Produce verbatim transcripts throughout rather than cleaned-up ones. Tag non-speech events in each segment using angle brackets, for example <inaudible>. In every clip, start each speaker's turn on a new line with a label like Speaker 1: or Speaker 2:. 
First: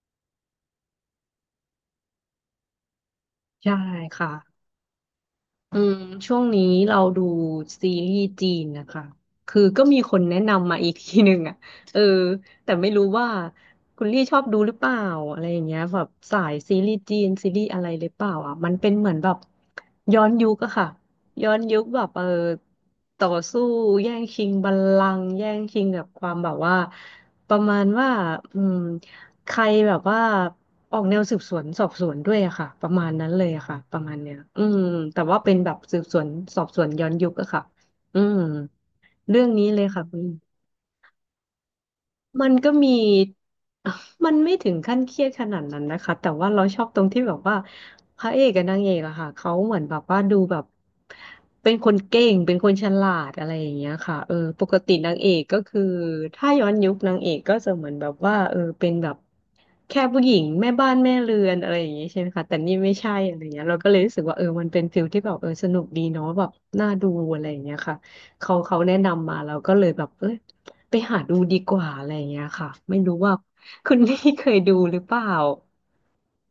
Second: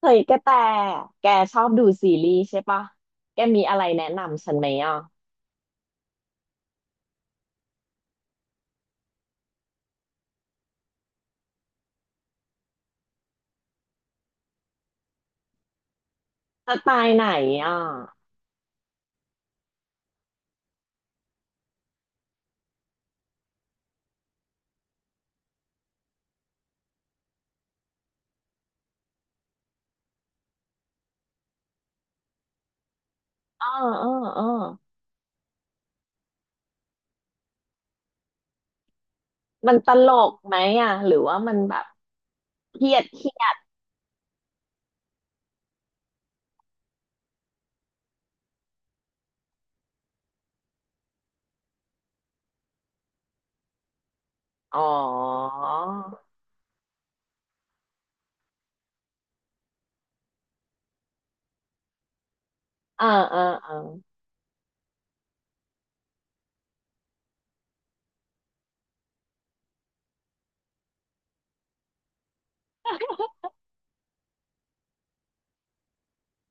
Speaker 1: เฮ้ยกระแตแกชอบดูซีรีส์ใช่ปะแกมี
Speaker 2: ใช่
Speaker 1: อะไรแนะ
Speaker 2: ค่ะ
Speaker 1: นำฉันไหมอ่ะ
Speaker 2: อืมช่วงนี้เราดูซีรีส์จีนนะคะคือก็มีคนแนะนำมาอีกทีหนึ่งอ่ะเออแต่ไม่รู้ว่าคุณลี่ชอบดูหรือเปล่าอะไรอย่างเงี้ยแบบสาย
Speaker 1: ส
Speaker 2: ซี
Speaker 1: ไต
Speaker 2: รีส์
Speaker 1: ล์
Speaker 2: จี
Speaker 1: ไหน
Speaker 2: นซีรีส์
Speaker 1: อ่ะ
Speaker 2: อะไรหรือเปล่าอ่ะมันเป็นเหมือนแบบย้อนยุคอะค่ะ ย้อนยุคแบบเออต่อสู้แย่งชิงบัลลังก์แย่งชิงกับความแบบว่าประมาณว่าอืม ใครแบบว่าออกแนวสืบสวนสอบสวนด้วยอะค่ะประมาณนั้นเลยอะ
Speaker 1: เออ
Speaker 2: ค่ะประ
Speaker 1: เออ
Speaker 2: มาณเนี้ย
Speaker 1: เออ
Speaker 2: อืมแต่ว่าเป็นแบบสืบสวนสอบสวนย้อนยุคอะค่ะอืมเรื่องนี้
Speaker 1: มัน
Speaker 2: เลย
Speaker 1: ต
Speaker 2: ค่ะ
Speaker 1: ล
Speaker 2: คุณ
Speaker 1: กไหมอ่ะหรือว่ามันแบบ
Speaker 2: มันก็
Speaker 1: เครี
Speaker 2: มี
Speaker 1: ยดเครียด
Speaker 2: <laughs> มันไม่ถึงขั้นเครียดขนาดนั้นนะคะแต่ว่าเราชอบตรงที่แบบว่าพระเอกกับนางเอกอะค่ะเขาเหมือนแบบว่าดูแบบเป็นคนเก่งเป็นคนฉลาดอะไรอย่างเงี้ยค่ะเออปก
Speaker 1: อ๋อ
Speaker 2: ตินางเอกก็คือถ้าย้อนยุคนางเอกก็จะเหมือนแบบว่าเออเป็นแบบแค่ผู้หญิงแม่บ้านแม่เรือนอะไรอย่างเงี้ยใช่ไหมคะแต่นี่ไม่
Speaker 1: เออ
Speaker 2: ใช่อะ
Speaker 1: เอ
Speaker 2: ไร
Speaker 1: อ
Speaker 2: เงี้ย
Speaker 1: เออ
Speaker 2: เราก็เลยรู้สึกว่าเออมันเป็นฟิลที่แบบเออสนุกดีเนาะแบบน่าดูอะไรอย่างเงี้ยค่ะเขาเขาแนะนำมาเราก็เลยแบบเออ ไปหาดูดีกว่าอะไรอย่างเงี้ยค่ะไม่รู้ว่าคุณนี่เคยดูหรือเปล่า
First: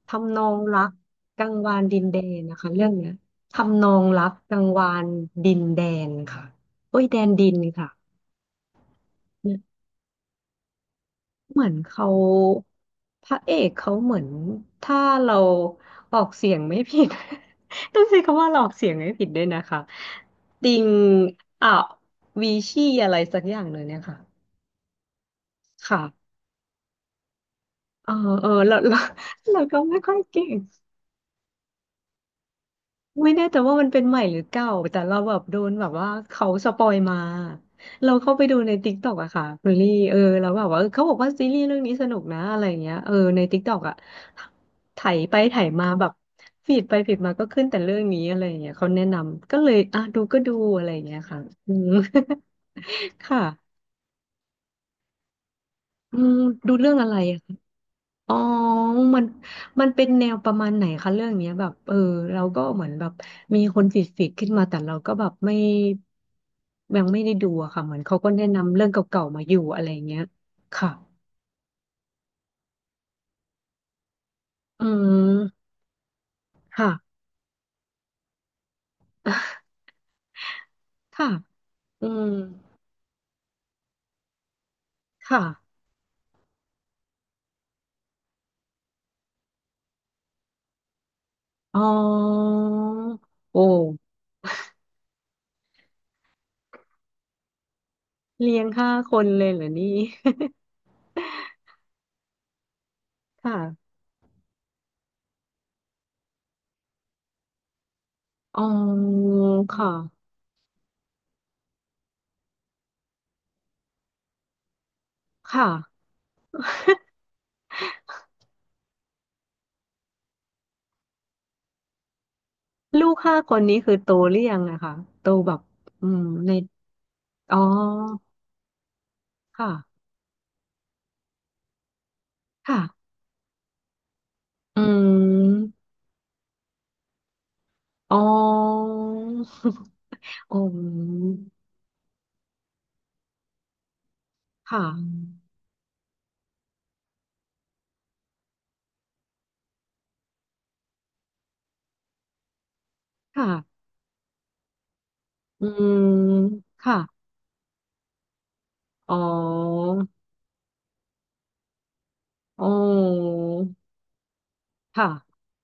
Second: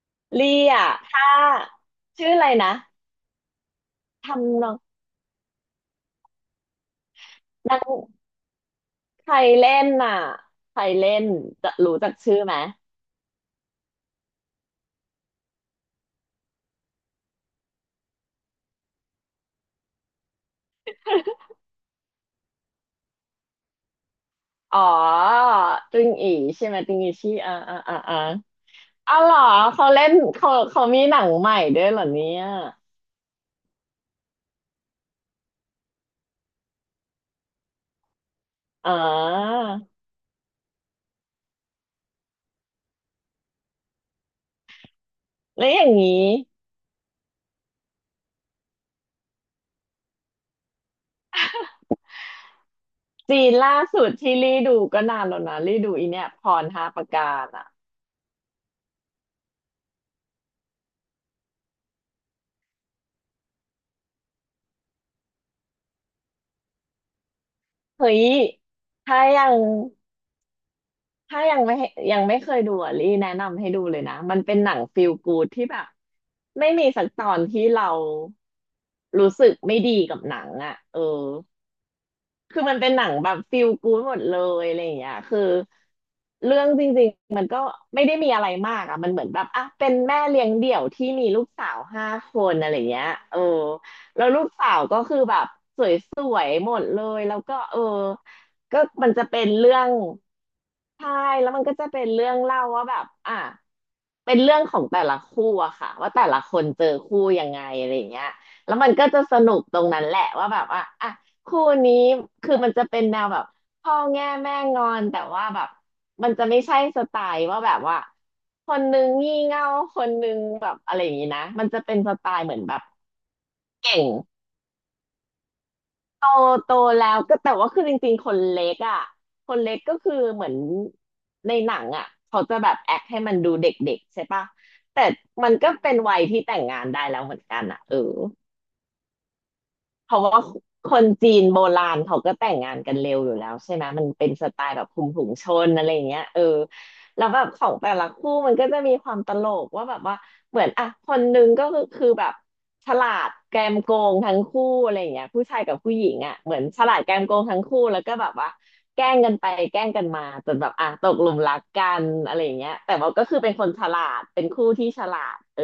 Speaker 2: ทำนอ
Speaker 1: ลี่
Speaker 2: งรั
Speaker 1: อ่ะ
Speaker 2: ก
Speaker 1: ถ้า
Speaker 2: กังวานดินแด
Speaker 1: ชื่อ
Speaker 2: น
Speaker 1: อะไร
Speaker 2: นะ
Speaker 1: นะ
Speaker 2: คะเรื่องเนี้ยทำนองรักกั
Speaker 1: ทำน
Speaker 2: ง
Speaker 1: อง
Speaker 2: วานดินแดนค่ะโอ้ยแดนดิน
Speaker 1: นาง
Speaker 2: ค่ะ
Speaker 1: ใคร
Speaker 2: เนี่ย
Speaker 1: เล่นน่ะใครเล่น
Speaker 2: เหมือ
Speaker 1: จะ
Speaker 2: น
Speaker 1: รู้
Speaker 2: เขา
Speaker 1: จักชื่อไหม
Speaker 2: พระเอกเขาเหมือนถ้าเราออกเสียงไม่ผิด <laughs> ต้องใช้คำว่าเราออกเสียงไม่ผิดด้วยนะคะติงอ่ะวีชี่อะไรสักอย่างเลยเนี่ยค่ะ
Speaker 1: อ๋อตึงอี
Speaker 2: ค่ะ
Speaker 1: ใช่ไหมตึงอีชี่อ่าอ่าอ
Speaker 2: เออ
Speaker 1: ่า
Speaker 2: เออเราเรา
Speaker 1: อ๋อเหรอ
Speaker 2: <laughs> เราก็
Speaker 1: เขา
Speaker 2: ไม่
Speaker 1: เล่
Speaker 2: ค่
Speaker 1: น
Speaker 2: อยเก่
Speaker 1: เขา
Speaker 2: ง
Speaker 1: เขามีหนังใหม่ด้วยเหรอเนี่ย
Speaker 2: ไม่แน่ใจว่ามันเป็นใหม่หรือเก่าแต่เราแบบโดนแบบว่าเขาสปอยมาเราเข้าไปดูใน t ิ
Speaker 1: อ๋อ
Speaker 2: k กต k อกอะค่ะคุณลี่เออเราแบบว่าเออเขาบอกว่าซีรีส์เรื่องนี้สนุกนะอะไรอย่างเงี้ยเออในติ๊กต็อกอะไถไปไถ
Speaker 1: แล้วอ
Speaker 2: มา
Speaker 1: ย่าง
Speaker 2: แบ
Speaker 1: นี้
Speaker 2: บฟีดไปฟีดมาก็ขึ้นแต่เรื่องนี้อะไรอย่างเงี้ยเขาแนะนำก็เลยอ่ะดูก็ดูอะไรอย่างเงี้ยค่ะอืม <laughs> ค่ะ
Speaker 1: จีนล่าสุดที่รีดูก็นานแล้วนะรีดูอี
Speaker 2: อื
Speaker 1: เนี่ย
Speaker 2: ม
Speaker 1: พร
Speaker 2: ดู
Speaker 1: ห้า
Speaker 2: เรื่อง
Speaker 1: ป
Speaker 2: อะ
Speaker 1: ระ
Speaker 2: ไร
Speaker 1: การอ่ะ
Speaker 2: อ๋อมันมันเป็นแนวประมาณไหนคะเรื่องเนี้ยแบบเออเราก็เหมือนแบบมีคนฟีดฟีดขึ้นมาแต่เราก็แบบไม่ยังไม่ได้ดูอะค่ะเหมือน
Speaker 1: เฮ้
Speaker 2: เขา
Speaker 1: ย
Speaker 2: ก็แนะนำเรื่องเก
Speaker 1: ถ้า
Speaker 2: ่าๆมา
Speaker 1: ยั
Speaker 2: อ
Speaker 1: ง
Speaker 2: ยู่อะไรเงี้ยค่ะ
Speaker 1: ถ้ายังไม่ยังไม่เคยดูอ่ะรีแนะนำให้ดูเลยนะมันเป็นหนัง
Speaker 2: อื
Speaker 1: ฟีลกูดที่
Speaker 2: ม
Speaker 1: แบบไม่มี
Speaker 2: ค่ะ
Speaker 1: สักตอนที่เรารู้สึกไม่
Speaker 2: <laughs>
Speaker 1: ดีกับหนังอ่ะเออ
Speaker 2: ค่ะอืม
Speaker 1: คือมันเป็นหนังแบบฟีลกู๊ดหมดเลยอะไรอย่างเงี้ยคื
Speaker 2: ค่ะ
Speaker 1: อเรื่องจริงๆมันก็ไม่ได้มีอะไรมากอ่ะมันเหมือนแบบอ่ะเป็นแม่เลี้ยงเดี่ยวที่มีลูกสา
Speaker 2: อ๋
Speaker 1: ว
Speaker 2: อ
Speaker 1: ห้าคนอะไรเงี้ยเออ
Speaker 2: โอ้
Speaker 1: แล้วลูกสาวก็คือแบบสวยๆหมดเลยแล้วก็เออ
Speaker 2: เลี้ยง
Speaker 1: ก็
Speaker 2: ห้า
Speaker 1: มัน
Speaker 2: ค
Speaker 1: จะ
Speaker 2: น
Speaker 1: เป็
Speaker 2: เล
Speaker 1: น
Speaker 2: ยเหรอ
Speaker 1: เรื่อง
Speaker 2: นี่
Speaker 1: ใช่แล้วมันก็จะเป็นเรื่องเล่าว่าแบบอ่ะ
Speaker 2: <laughs> ค่ะ
Speaker 1: เป็นเรื่องของแต่ละคู่อะค่ะว่าแต่ละคนเจอคู่ยังไงอะไรอย่างเงี้ย
Speaker 2: อ๋อ
Speaker 1: แล้วมันก็จะสนุก
Speaker 2: ค
Speaker 1: ตรงนั้นแหละ
Speaker 2: ่ะ
Speaker 1: ว่าแบบว่าอ่ะ คู่นี้คือมันจะเป็นแนวแบบพ่อแง่แม่งอนแต่ว่าแบ
Speaker 2: ค่ะ
Speaker 1: บมันจะไม่ใช่สไตล์ว่าแบบว่าคนนึงงี่เง่าคนนึงแบบอะไรอย่างนี้นะมันจะเป็นสไตล์เหมือนแบบ
Speaker 2: ลูกห้าคนนี้คือ
Speaker 1: เก่ง
Speaker 2: โตหรือยังอะคะโตแบบอืม
Speaker 1: โต
Speaker 2: ใน
Speaker 1: โตแล้วก็แต่
Speaker 2: อ๋
Speaker 1: ว่าคือจริง
Speaker 2: อ
Speaker 1: ๆคนเล็กอ่ะคนเล็กก็
Speaker 2: ค่ะ
Speaker 1: คือเหมือนในหนังอ่ะเขาจะแบบแอค
Speaker 2: ค่ะ
Speaker 1: ให้มันดูเด็กๆใช่ปะ
Speaker 2: อื
Speaker 1: แต่มันก็
Speaker 2: ม
Speaker 1: เป็นวัยที่แต่งงานได้แล้วเหมือนกันอ่ะเออ
Speaker 2: อ๋อ <laughs>
Speaker 1: เพราะว่า
Speaker 2: อ๋อ
Speaker 1: คนจีนโบราณเขาก็แต่งงานกันเร็วอยู่แล้วใช่ไหมมันเป็นสไตล์แบ
Speaker 2: ค่ะ
Speaker 1: บคุมถุงชนอะไรอย่างเงี้ยเออแล้วแบบของแต่ละคู่มันก็จะมีความตลกว่าแบบว่าเหมือนอ่ะคนหนึงก็คือคือแบบฉลาดแกม
Speaker 2: ค่ะ
Speaker 1: โกงทั้งคู่อะไรอย่างเงี้ยผู้ชาย
Speaker 2: อื
Speaker 1: กับผู้
Speaker 2: ม
Speaker 1: หญิงอ่ะเหมือนฉลา
Speaker 2: ค่ะ
Speaker 1: ดแกมโกงทั้งคู่แล้วก็แบบว่าแกล้
Speaker 2: อ๋อ
Speaker 1: งกันไปแกล้งกันมาจนแบบอ่ะตกหลุมรักกันอะไรอย่าง
Speaker 2: อ๋อ
Speaker 1: เงี้ยแต่ว่าก็คือเป็นคนฉลาดเป็นคู่ที่ฉ
Speaker 2: ค่ะ
Speaker 1: ลาดเออ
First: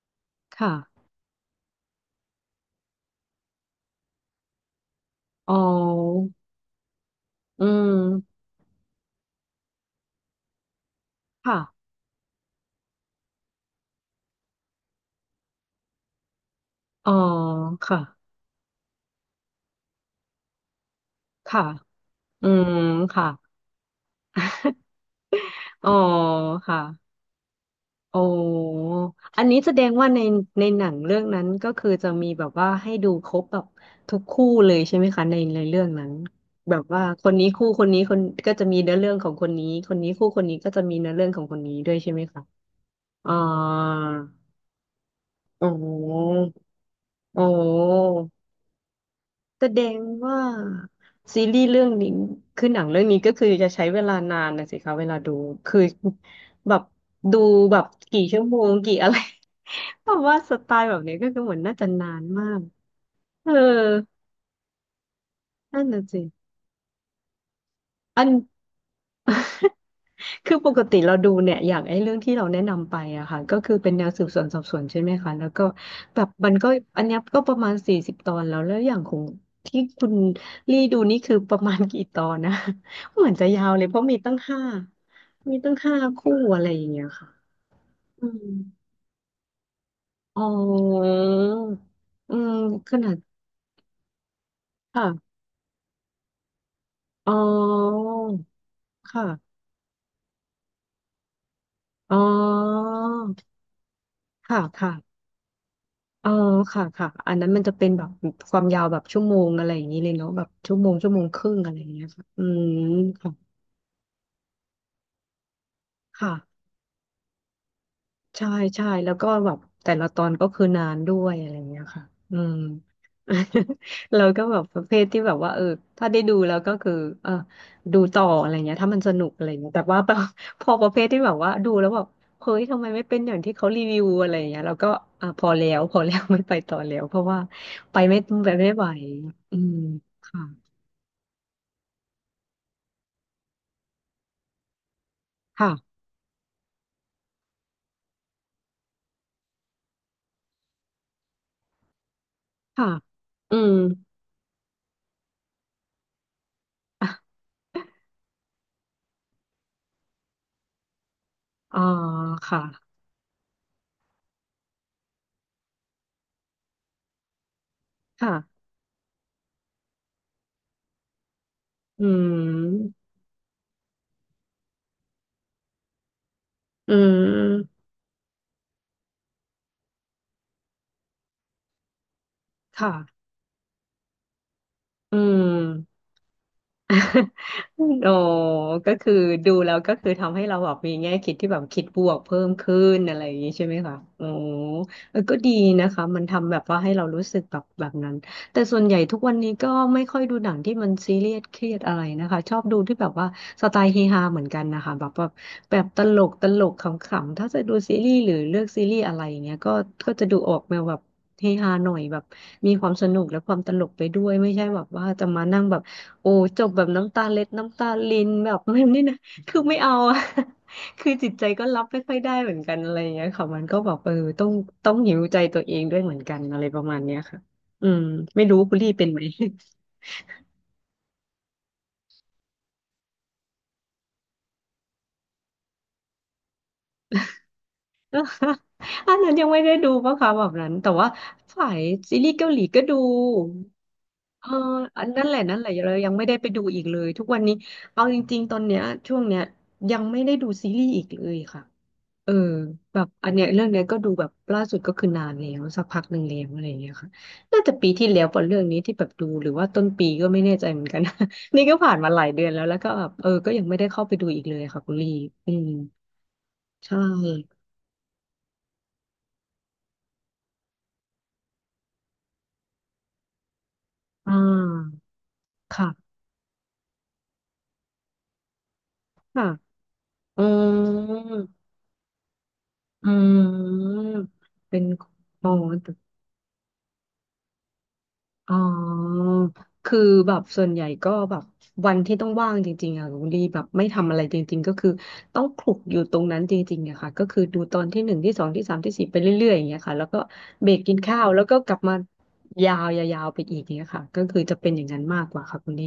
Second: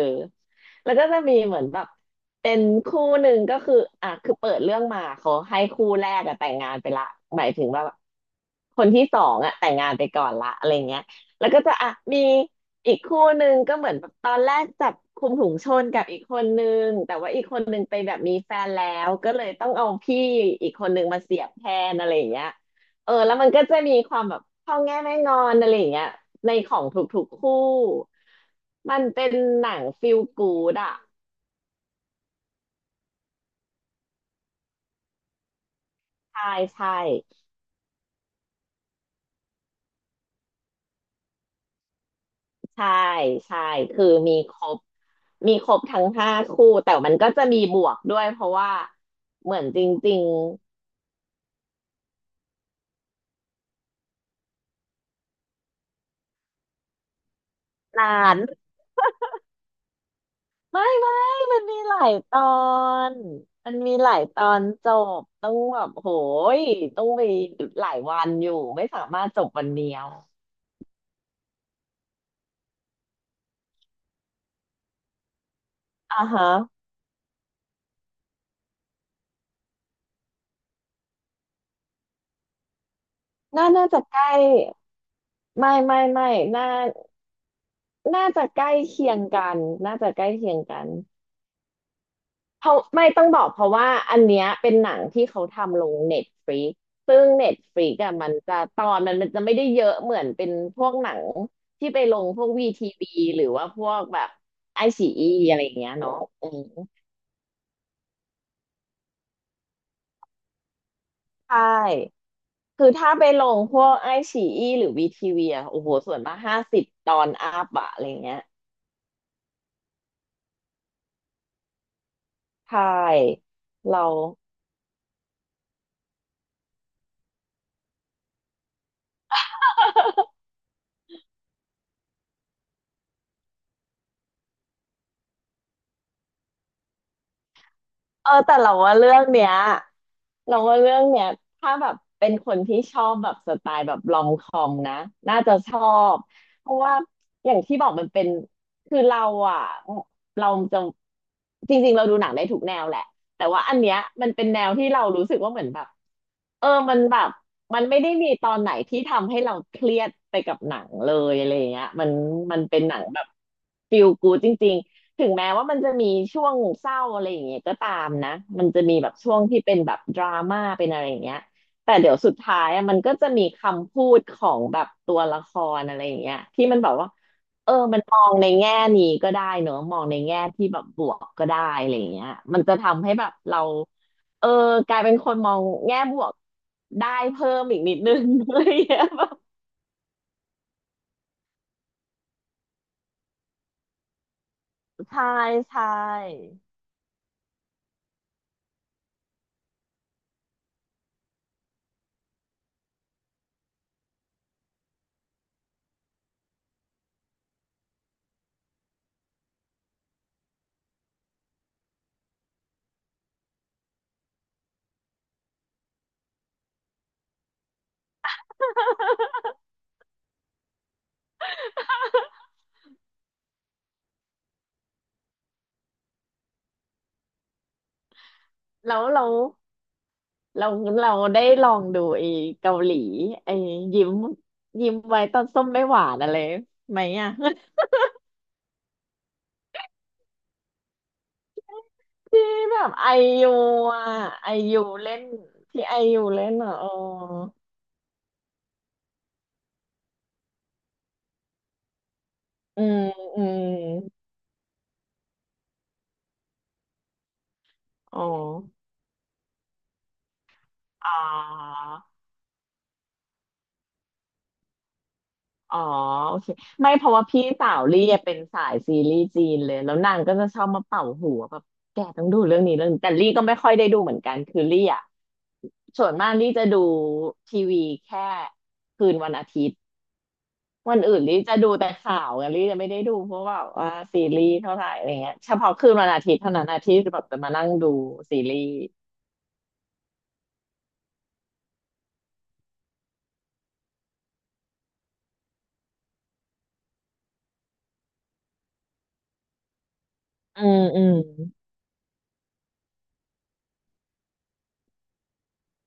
Speaker 2: ค่ะ
Speaker 1: แล้วก็จะมีเหมือนแบบเป็นคู่หนึ่งก็คืออ่ะคือเปิดเรื่องมาเขา
Speaker 2: อ๋อ
Speaker 1: ให้คู่แรกอะแต่งงานไปละหมายถึ
Speaker 2: อื
Speaker 1: งว่า
Speaker 2: ม
Speaker 1: คนที่สองอะแต่งงานไปก่อนละอะไรเงี้ยแล้ว
Speaker 2: ค่ะ
Speaker 1: ก็จะอ่ะมีอีกคู่หนึ่งก็เหมือนแบบตอนแรกจับคุมถุงชนกับอีกคนนึง
Speaker 2: อ๋อ
Speaker 1: แต่ว่าอีกคนนึงไป
Speaker 2: ค่ะ
Speaker 1: แบบมีแฟนแล้วก็เลยต้องเอาพี่อีกคนนึงมาเสียบ
Speaker 2: ค่ะ
Speaker 1: แทนอะไรอย่างเงี้
Speaker 2: อื
Speaker 1: ย
Speaker 2: ม
Speaker 1: เออ
Speaker 2: ค่ะ
Speaker 1: แล้วมันก็จะมีความแบบพ่อแง่แม่งอนอะไรอ
Speaker 2: อ๋
Speaker 1: ย่า
Speaker 2: อ
Speaker 1: งเงี้ยในข
Speaker 2: ค่ะ
Speaker 1: องทุกๆคู่
Speaker 2: โอ้
Speaker 1: มันเป็น
Speaker 2: อันนี้
Speaker 1: ห
Speaker 2: แส
Speaker 1: นั
Speaker 2: ด
Speaker 1: ง
Speaker 2: งว่า
Speaker 1: ฟีล
Speaker 2: ใน
Speaker 1: กู
Speaker 2: ใน
Speaker 1: ด
Speaker 2: หนั
Speaker 1: อ่ะ
Speaker 2: งเรื่องนั้นก็คือจะมีแบบว่าให้ดูครบแบบทุกคู่เลยใช่ไหมคะในในเรื่องนั้น
Speaker 1: ใช่
Speaker 2: แบบ
Speaker 1: ใช่
Speaker 2: ว่าคนนี้คู่คนนี้คนก็จะมีเนื้อเรื่องของคนนี้คนนี้คู่คนนี้ก็จะมีเนื้อเรื่องของคนนี้ด้วยใช่ไหมคะ
Speaker 1: ใช่
Speaker 2: อ๋อ
Speaker 1: ใช่คือมีครบมี
Speaker 2: อ๋
Speaker 1: ครบทั้งห้า
Speaker 2: อ
Speaker 1: คู่แต่มันก็
Speaker 2: อ๋
Speaker 1: จะ
Speaker 2: อ
Speaker 1: มีบวกด้วยเพราะว่าเหมือ
Speaker 2: แส
Speaker 1: นจ
Speaker 2: ดง
Speaker 1: ริง
Speaker 2: ว่าซีรีส์เรื่องนี้คือหนังเรื่องนี้ก็คือจะใช้เวลานานนะสิคะเวลาดูคือ <laughs> แบบดูแบบ
Speaker 1: ๆนา
Speaker 2: กี่
Speaker 1: น
Speaker 2: ชั่วโมงกี่อะไร <laughs> เพราะว่าสไต
Speaker 1: ไม่
Speaker 2: ล์แบบ
Speaker 1: ไม่
Speaker 2: นี้ก็คือเหมือ
Speaker 1: มั
Speaker 2: น
Speaker 1: น
Speaker 2: น่า
Speaker 1: มี
Speaker 2: จะ
Speaker 1: หลา
Speaker 2: นา
Speaker 1: ย
Speaker 2: น
Speaker 1: ตอ
Speaker 2: มาก
Speaker 1: น
Speaker 2: เออ
Speaker 1: มันมีหลายตอนจบต้องแบ
Speaker 2: นั่น
Speaker 1: บ
Speaker 2: น่ะ
Speaker 1: โห
Speaker 2: สิ
Speaker 1: ยต้องไปหลายวั
Speaker 2: อัน
Speaker 1: นอยู่ไม่สามารถจบวัน
Speaker 2: <laughs>
Speaker 1: เดียว
Speaker 2: คือปกติเราดูเนี่ยอย่างไอ้เรื่องที่เราแนะนำไปอะค่ะก็คือเป็นแนวสืบสวนสอบสวนใช่ไหมคะแล้วก็แบ
Speaker 1: อ่า
Speaker 2: บ
Speaker 1: ฮะ
Speaker 2: มันก็อันเนี้ยก็ประมาณสี่สิบตอนแล้วแล้วอย่างของที่คุณลี่ดูนี่คือประมาณกี่ตอนนะ <laughs> เหมือนจะยา
Speaker 1: น่า
Speaker 2: วเล
Speaker 1: น่า
Speaker 2: ยเพ
Speaker 1: จะ
Speaker 2: ราะ
Speaker 1: ใก
Speaker 2: มี
Speaker 1: ล้
Speaker 2: ตั้งห้ามี
Speaker 1: ไม่
Speaker 2: ตั้งห้า
Speaker 1: ไม่ไม่
Speaker 2: คู่อะ
Speaker 1: น่า
Speaker 2: ไรอย่างเงี้ยค่ะอื
Speaker 1: น่า
Speaker 2: ม
Speaker 1: จะใกล้เคียงกันน่าจะใกล้
Speaker 2: อ๋
Speaker 1: เคียงกัน
Speaker 2: ออืม
Speaker 1: เพราะ
Speaker 2: ข
Speaker 1: ไม่
Speaker 2: นาด
Speaker 1: ต้องบอกเพราะว่าอันเนี้ยเป็นหนังที่
Speaker 2: ค่ะ
Speaker 1: เขาทำลงเน็ตฟ i ิกซึ่ง
Speaker 2: อ๋
Speaker 1: เน็ตฟ i ิก
Speaker 2: อ
Speaker 1: อะมันจะตอนมันมันจะไม่
Speaker 2: ค่ะ
Speaker 1: ได้เยอะเหมือนเป็นพวกหนังที่ไป
Speaker 2: อ๋
Speaker 1: ล
Speaker 2: อ
Speaker 1: งพวกวีทีวีหรือว่าพวกแบบ
Speaker 2: ค่ะ
Speaker 1: ไอซี
Speaker 2: ค่ะ
Speaker 1: อีอะไรอย่างเงี้ยเนาะ
Speaker 2: เออ
Speaker 1: อืม
Speaker 2: ค่ะค่ะอันนั้นมันจะเป็นแบบความยาวแบบชั่วโมงอะไรอย่างนี้เลยเนาะแบบชั่วโมงชั่วโมงค
Speaker 1: ใช
Speaker 2: รึ่งอะไรอย่างเงี้ยค่ะ
Speaker 1: ่
Speaker 2: อืม
Speaker 1: คือถ้าไป
Speaker 2: ค่ะ
Speaker 1: ลงพวกไอซีอีหรือวีทีวีอะโอ้โหส่วน
Speaker 2: ค่ะ
Speaker 1: มากห้าสิบตอนอัพอะอะไรเงี้ย
Speaker 2: ใช่ใช่แล้วก็แบบแต่ละตอนก็คือนานด้วยอะไรอย่างเงี้ยค่ะอืม
Speaker 1: ใช่เรา
Speaker 2: <laughs> เราก็แบบประเภทที่แบบว่าเออถ้าได้ดูแล้วก็คือเออดูต่ออะไรเงี้ยถ้ามันสนุกอะไรเงี้ยแต่ว่าพอ <laughs> พอประเภทที่แบบว่าดูแล้วแบบเฮ้ยทำไมไม่เป็นอย่างที่เขารีวิวอะไรเงี้ยเราก็อ่ะพอแล้วพอแล้ว <laughs> ไม่ไปต่อแล้วเพราะว่าไปไม่
Speaker 1: เออ
Speaker 2: ไป
Speaker 1: แต่
Speaker 2: ไม่
Speaker 1: เรา
Speaker 2: ไหว
Speaker 1: ว่าเรื่องเนี้ย
Speaker 2: อืมค่ะ
Speaker 1: เราว่าเรื่องเนี้ยถ้าแบบเป็นคนที่ชอบแบบสไตล์แบบลองคอมนะน่าจะชอ
Speaker 2: ค่ะ
Speaker 1: บเพราะว่าอย่างที่บอกมันเป็นคือเราอ่ะเราจะจริงๆเราดูหนังได้ทุกแนว
Speaker 2: ค่ะ
Speaker 1: แหละแต่
Speaker 2: อื
Speaker 1: ว่า
Speaker 2: ม
Speaker 1: อันเนี้ยมันเป็นแนวที่เรารู้สึกว่าเหมือนแบบเออมัน
Speaker 2: อ่ะ
Speaker 1: แบบมันไม่ได้มีตอนไหนที่ทำให้เราเครียดไปกับหนังเลยอะไรอย่าง
Speaker 2: อ๋อ
Speaker 1: เงี้ยมันมั
Speaker 2: ค่ะ
Speaker 1: นเป็นหนังแบบ ฟีลกู๊ด จริง ถึงแม้ว่ามันจะมีช่วงเศร้าอะไรอย่างเงี้ยก็ตามนะมั
Speaker 2: ค่ะ
Speaker 1: นจะมีแบบช่วงที่เป็นแบบดราม่าเป็นอะไรอย่างเงี้ยแต่
Speaker 2: อื
Speaker 1: เดี๋ยวสุดท้ายอะมั
Speaker 2: ม
Speaker 1: นก็จะมีคำพูดของแบบตัวละครอะไรอย่างเงี้ยที่มันแบ
Speaker 2: อื
Speaker 1: บว่าเออ
Speaker 2: ม
Speaker 1: มันมองในแง่นี้ก็ได้เนอะมองในแง่ที่แบบบวกก็ได้อะไรอย่างเงี้ยมันจะ
Speaker 2: ค่ะ
Speaker 1: ทำให้แบบเราเออกลายเป็
Speaker 2: อื
Speaker 1: นคนมองแง่
Speaker 2: ม
Speaker 1: บวกได้เพิ่มอีกนิด
Speaker 2: โอ้
Speaker 1: นึง <laughs> อะไรอย่าง
Speaker 2: ก็
Speaker 1: เงี้ย
Speaker 2: คือ
Speaker 1: แบบ
Speaker 2: ดูแล้วก็คือทำให้เราแบบมีแง่คิดที่แบบคิดบวกเพิ่มขึ้นอะไรอย่างนี้ใช่ไหมคะโอ้เออ
Speaker 1: ใช่
Speaker 2: ก็ดี
Speaker 1: ใช
Speaker 2: นะคะมันทำ
Speaker 1: ่
Speaker 2: แบบว่าให้เรารู้สึกแบบแบบนั้นแต่ส่วนใหญ่ทุกวันนี้ก็ไม่ค่อยดูหนังที่มันซีเรียสเครียดอะไรนะคะชอบดูที่แบบว่าสไตล์เฮฮาเหมือนกันนะคะแบบแบบแบบตลกตลกขำๆถ้าจะดูซีรีส์หรือเลือกซีรีส์อะไรอย่างเงี้ยก็ก็จะดูออกแนวแบบเฮฮาหน่อยแบบมีความสนุกและความตลกไปด้วยไม่ใช่แบบว่าจะมานั่งแบบ โอ้จบแบบน้ำตาเล็ดน้ำตาลินแบบไม่นี่นะ <laughs> คือไม่เอาอะ <laughs> คือจิตใจก็รับไม่ค่อยได้เหมือนกันอะไรอย่างเงี้ยค่ะมันก็แบบเออต้องต้องหิวใจตัวเองด้วยเหมือนกันอะไรประมาณเนี้ยค่ะอืมไม่รู้คุณลี่
Speaker 1: แล้ว
Speaker 2: เป็นไหม
Speaker 1: แล้ว เราเราได้ลองดูไอ้เกาหลีไอ้ยิ้มยิ้มไว้ตอนส้มไม่หวานอะไรไหมอ่ะ <laughs>
Speaker 2: <laughs> อันนั้นยังไม่ได้ดูปะคะแบบนั้นแต่ว่าฝ่ายซีรีส์
Speaker 1: ที่
Speaker 2: เกาหลี
Speaker 1: แบ
Speaker 2: ก็
Speaker 1: บ
Speaker 2: ดู
Speaker 1: ไอยูอ่ะ
Speaker 2: เอ
Speaker 1: ไอ
Speaker 2: อ
Speaker 1: ยู
Speaker 2: อัน
Speaker 1: เล่น
Speaker 2: นั่นแหละนั่นแหละ
Speaker 1: ที่
Speaker 2: เรา
Speaker 1: ไอ
Speaker 2: ยัง
Speaker 1: ยู
Speaker 2: ไม่ได้
Speaker 1: เล่
Speaker 2: ไป
Speaker 1: น
Speaker 2: ดู
Speaker 1: อ่ะ
Speaker 2: อี
Speaker 1: เอ
Speaker 2: ก
Speaker 1: อ
Speaker 2: เลยทุกวันนี้เอาจริงๆตอนเนี้ยช่วงเนี้ยยังไม่ได้ดูซีรีส์อีกเลยค่ะ เออ
Speaker 1: อื
Speaker 2: แบ
Speaker 1: ม
Speaker 2: บอัน
Speaker 1: อื
Speaker 2: เนี้ยเรื่
Speaker 1: ม
Speaker 2: องเนี้ยก็ดูแบบล่าสุดก็คือนานแล้วสักพักหนึ่งแล้วอะไรอย่างเงี้ยค่ะน่าจะปีที่
Speaker 1: อ๋อ
Speaker 2: แล้วป่ะเรื่องนี้ที่แบบดูหรือว่าต้นปีก็ไม่แน่ใจเหมือนกัน
Speaker 1: อ๋อ
Speaker 2: <laughs> นี่ก็ผ่านมาหลายเดือนแล้วแล้วก็แบบเออก็ยังไม่ได้เข้าไปดูอีกเลยค่ะคุณลี่อืม
Speaker 1: อ๋อโอเคไม่
Speaker 2: ใช่
Speaker 1: เพราะว่าพี่สาวลี่อะเป็นสายซีรีส์จีนเลยแล้วนางก็จะชอบมาเป่าหัวแบบแกต้องดูเรื่องนี้เรื่องนี้แต่ลี่ก็ไม่ค่อยได้ดูเหมือน
Speaker 2: อ่
Speaker 1: กันคือลี่
Speaker 2: า
Speaker 1: อ่ะส่วน
Speaker 2: ค่ะ
Speaker 1: มากลี่จะดูทีวีแค่คืนวันอา
Speaker 2: ค่ะ
Speaker 1: ทิตย์
Speaker 2: อื
Speaker 1: วันอื่นลี่
Speaker 2: ม
Speaker 1: จะดูแต่ข่าวไงลี่จะไม่ได้
Speaker 2: อื
Speaker 1: ดูเพราะว่าว่า
Speaker 2: ม
Speaker 1: ซีรีส์เท่า
Speaker 2: เป็
Speaker 1: ไห
Speaker 2: น
Speaker 1: ร่อะไรเงี้ย
Speaker 2: อ๋อ
Speaker 1: เฉพาะคืนวันอาทิตย์เท่านั้นอาทิตย์แบบจะมานั่งดูซี
Speaker 2: อ๋
Speaker 1: รี
Speaker 2: อ
Speaker 1: ส์
Speaker 2: คือแบบส่วนใหญ่ก็แบบวันที่ต้องว่างจริงๆอะคุณดีแบบไม่ทำอะไรจริงๆก็คือต้องคลุกอยู่ตรงนั้นจริงๆอะค่ะก็คือดูตอนที่หนึ่งที่สองที่สามที่สี่ไปเรื่อยๆอย่างเงี้ยค่ะแล้วก็
Speaker 1: อื
Speaker 2: เบรก
Speaker 1: ม
Speaker 2: กิน
Speaker 1: อืม
Speaker 2: ข้าวแล้วก็กลับมายาวยาวๆไปอีกอย่างเงี้ยค่ะก็คือจะเป็นอย่างนั้นมากกว่าค่ะคุณดี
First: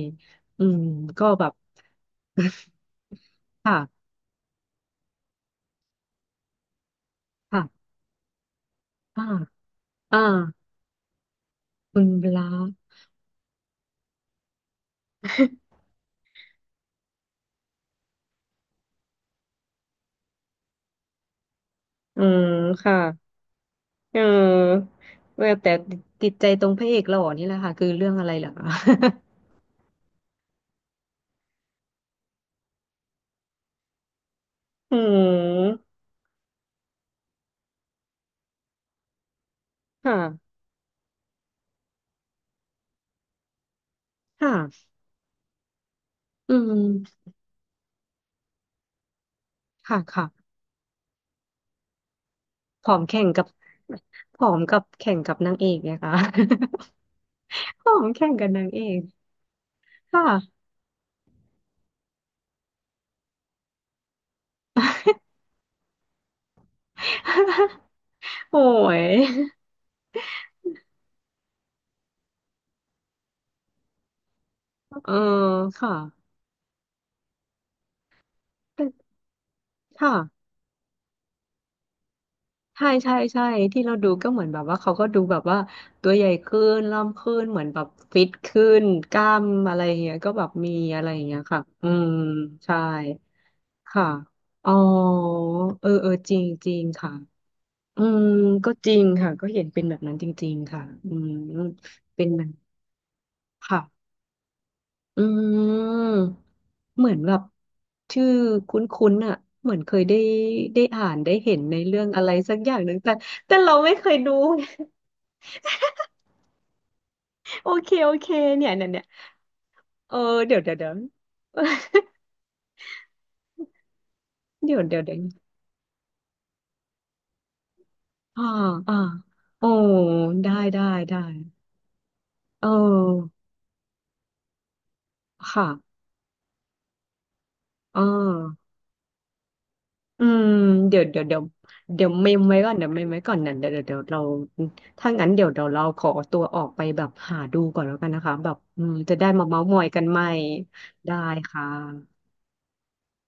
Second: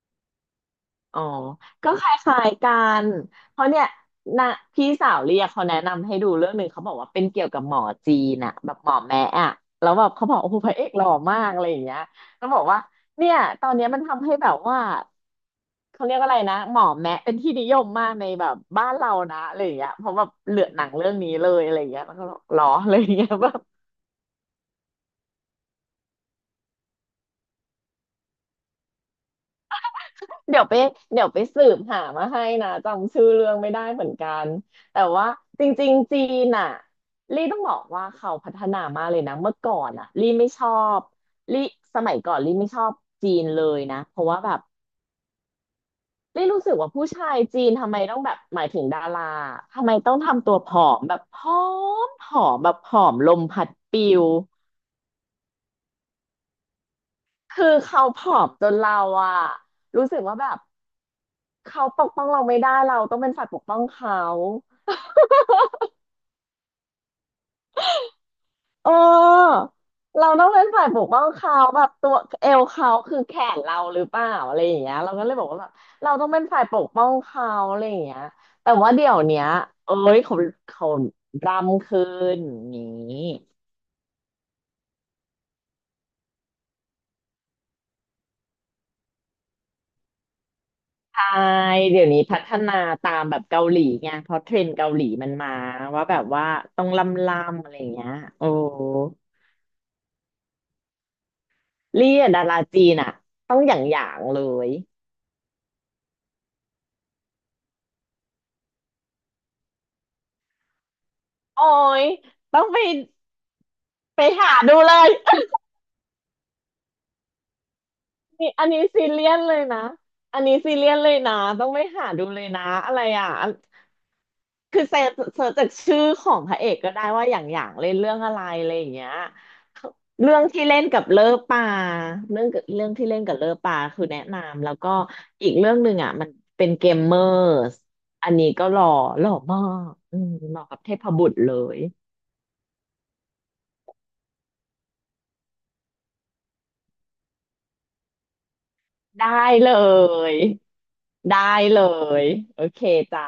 Speaker 2: อืม
Speaker 1: อ๋อ
Speaker 2: ก็แบบ
Speaker 1: ก็คล้ายๆกั
Speaker 2: <laughs>
Speaker 1: นเพราะเนี่ย
Speaker 2: ค่ะ
Speaker 1: นะพี่สาวเรียกเขาแนะนำให้ดูเรื่องหนึ่งเขาบอกว่าเป็นเกี่ยวกั
Speaker 2: ค่ะ
Speaker 1: บหมอจีนอะแบบหมอแม้
Speaker 2: อ่า
Speaker 1: อะแล้วแบบ
Speaker 2: อ่า
Speaker 1: เขาบอกโอ้โหพระเอกหล่อมากอะไรอย่างเงี้
Speaker 2: คุ
Speaker 1: ย
Speaker 2: ณเวลา
Speaker 1: แล้วบอกว่าเนี่ยตอนเนี้ยมันทำให้แบบว่าเขาเรียกอะไรนะหมอแม้เป็นที่นิยมมากในแบบบ้านเรานะอะไรอย่างเงี้ยเพราะแบบเหลือหนังเรื่องนี้เลยอะไรอย่างเงี้ยแล้
Speaker 2: <laughs>
Speaker 1: ว
Speaker 2: อื
Speaker 1: ก็บอก
Speaker 2: ม
Speaker 1: หรออะไรอย่างเงี้ย
Speaker 2: ค่ะ
Speaker 1: <laughs> แบบ
Speaker 2: เออแต่ติดใจตรงพระเอกหล่อนี่แหละค่ะคือเรื่องอะไรเหรอคะ
Speaker 1: เดี๋ยวไปเดี๋ยวไปสืบหามาให้นะจำชื่อเรื่องไม่ได้เหมือนกัน
Speaker 2: อื
Speaker 1: แต่ว่าจ
Speaker 2: ม
Speaker 1: ริงๆจีนอ่ะลี่ต้องบอกว่าเขาพัฒนามากเลยนะเมื่อก่อนอ่ะ
Speaker 2: ค่ะ
Speaker 1: ลี่ไม่ชอบลี่สมัยก่อนลี่ไม่ชอบจีนเลยนะเพราะว่าแบบ
Speaker 2: ค่ะ
Speaker 1: ลี่
Speaker 2: อื
Speaker 1: รู้สึกว่าผู้
Speaker 2: ม
Speaker 1: ชายจีนทำไมต้องแบบหมายถึงดาราทำไม
Speaker 2: ค่ะ
Speaker 1: ต้องทำ
Speaker 2: ค่ะ
Speaker 1: ตัวผอมแบบผอมผอมแบบ
Speaker 2: ผ
Speaker 1: ผ
Speaker 2: อ
Speaker 1: อ
Speaker 2: ม
Speaker 1: ม
Speaker 2: แข่ง
Speaker 1: ลม
Speaker 2: กับ
Speaker 1: พัดปิว
Speaker 2: ผอมกับแข่งกับนางเอกเนี่ยค่ะ
Speaker 1: คือ
Speaker 2: <laughs> ผอ
Speaker 1: เขา
Speaker 2: ม
Speaker 1: ผ
Speaker 2: แข่ง
Speaker 1: อ
Speaker 2: กับ
Speaker 1: ม
Speaker 2: นา
Speaker 1: จ
Speaker 2: ง
Speaker 1: น
Speaker 2: เอ
Speaker 1: เรา
Speaker 2: ก
Speaker 1: อะรู้สึก
Speaker 2: ค่ะ
Speaker 1: ว่าแบบเขาปกป้องเราไม่ได้เราต้องเป็นฝ่ายปกป้องเขา
Speaker 2: <laughs> โอ้
Speaker 1: เอ
Speaker 2: ย
Speaker 1: อเราต้องเป็นฝ่ายปกป้องเขาแบบตัวเอวเขาคือแขนเราหรือเปล่าอะไรอย่างเงี้ย
Speaker 2: เอ
Speaker 1: เรา
Speaker 2: อ
Speaker 1: ก็เลยบอกว่าแบบ
Speaker 2: ค่ะ
Speaker 1: เราต้องเป็นฝ่ายปกป้องเขาอะไรอย่างเงี้ยแต่ว่าเดี๋
Speaker 2: แต่
Speaker 1: ยวเนี้ยเอ้
Speaker 2: ค่ะ
Speaker 1: ยเขาเขารำคืนอย่างนี้
Speaker 2: ใช่ใช่ใช่ที่เราดูก็เหมือนแบบว่าเขาก็ดูแบบว่าตัวใหญ่ขึ้นล่ำขึ้นเหมือนแบบฟิตขึ้นกล้ามอะไรอย่างเงี้ยก็แบบมีอะไรอย่า
Speaker 1: ใช่
Speaker 2: งเงี้ยค่ะอื
Speaker 1: เดี๋
Speaker 2: ม
Speaker 1: ยวนี้พัฒนา
Speaker 2: ใช่
Speaker 1: ตามแบบเกาหลี
Speaker 2: ค่ะ
Speaker 1: ไงเพราะเทรน
Speaker 2: อ๋อ
Speaker 1: ด์เกาหลีมันมา
Speaker 2: เออ
Speaker 1: ว่า
Speaker 2: เออ
Speaker 1: แบบ
Speaker 2: จริ
Speaker 1: ว่า
Speaker 2: งจริง
Speaker 1: ต้อง
Speaker 2: ค่ะ
Speaker 1: ลำลำอะไรอย่าง
Speaker 2: อื
Speaker 1: เงี้ย
Speaker 2: ม
Speaker 1: โอ้
Speaker 2: ก็จริงค่ะก็เห็นเป็นแบบนั้นจริงๆค่ะอืม
Speaker 1: เรีย
Speaker 2: เป็น
Speaker 1: ดา
Speaker 2: แบบ
Speaker 1: ราจีนอ่ะต้องอ
Speaker 2: ค่ะ
Speaker 1: ย่างอย่างเลย
Speaker 2: อืมเหมือนแบบชื่อคุ้นๆอ่ะเหมือนเคยได้ได้อ่านได้เห็น
Speaker 1: โอ้
Speaker 2: ในเรื่อ
Speaker 1: ย
Speaker 2: งอะไรสัก
Speaker 1: ต้อง
Speaker 2: อย่า
Speaker 1: ไป
Speaker 2: งหนึ่งแต่แต่เราไม่เคย
Speaker 1: ไป
Speaker 2: ดู
Speaker 1: หาดูเลย
Speaker 2: <laughs> โอเคโอเค
Speaker 1: นี่อั
Speaker 2: เนี่
Speaker 1: น
Speaker 2: ย
Speaker 1: นี้
Speaker 2: เนี่ยเนี่
Speaker 1: ซี
Speaker 2: ย
Speaker 1: เรียสเลยนะ
Speaker 2: เออ
Speaker 1: อันนี้
Speaker 2: เดี๋ยว
Speaker 1: ซี
Speaker 2: เดี๋ยว
Speaker 1: เรี
Speaker 2: เดี๋ย
Speaker 1: ย
Speaker 2: ว
Speaker 1: สเลยนะต้อง
Speaker 2: <laughs>
Speaker 1: ไปหาดูเลยนะอะไรอ่ะอัน
Speaker 2: เดี๋ย
Speaker 1: คื
Speaker 2: ว
Speaker 1: อ
Speaker 2: เดี๋
Speaker 1: เสิ
Speaker 2: ยว
Speaker 1: ร์ช
Speaker 2: เดี๋ยว
Speaker 1: เสิร์ชจากชื่อของพระเอกก็ได้ว่าอย่างอย่างเล่นเรื่องอะไร
Speaker 2: อ่า
Speaker 1: อะไรอย่าง
Speaker 2: อ่า
Speaker 1: เงี้ย
Speaker 2: โอ้
Speaker 1: เรื่อง
Speaker 2: ได้
Speaker 1: ที่เล่
Speaker 2: ได้
Speaker 1: นกับเล
Speaker 2: ได้
Speaker 1: อปาเรื่อง
Speaker 2: เ
Speaker 1: เรื่องที่เล่น
Speaker 2: ออ
Speaker 1: กับเลอปาคือแนะนำแล้วก็อีก
Speaker 2: ค่ะ
Speaker 1: เรื่องหนึ่งอ่ะมันเป็นเกมเมอร์ส
Speaker 2: อ่
Speaker 1: อันนี้ก็
Speaker 2: า
Speaker 1: หล่อหล่อมากอื
Speaker 2: อื
Speaker 1: ม
Speaker 2: ม
Speaker 1: เหมาะกับเท
Speaker 2: เดี๋ยว
Speaker 1: พ
Speaker 2: เดี๋ย
Speaker 1: บุ
Speaker 2: ว
Speaker 1: ต
Speaker 2: เดี๋
Speaker 1: ร
Speaker 2: ยว
Speaker 1: เลย
Speaker 2: เดี๋ยวเมมไว้ก่อนเดี๋ยวเมมไว้ก่อนนะเดี๋ยวเดี๋ยวเดี๋ยวเราถ้างั้นเดี๋ยวเดี๋ยวเราขอตัวออกไปแบบหาดูก่อนแล้วกันนะคะแบบอืมจะได้
Speaker 1: ได้
Speaker 2: มาเม้าท์
Speaker 1: เล
Speaker 2: มอยกันใหม่
Speaker 1: ย
Speaker 2: ได้
Speaker 1: ได้
Speaker 2: ค่ะ
Speaker 1: เลยโอเคจ้า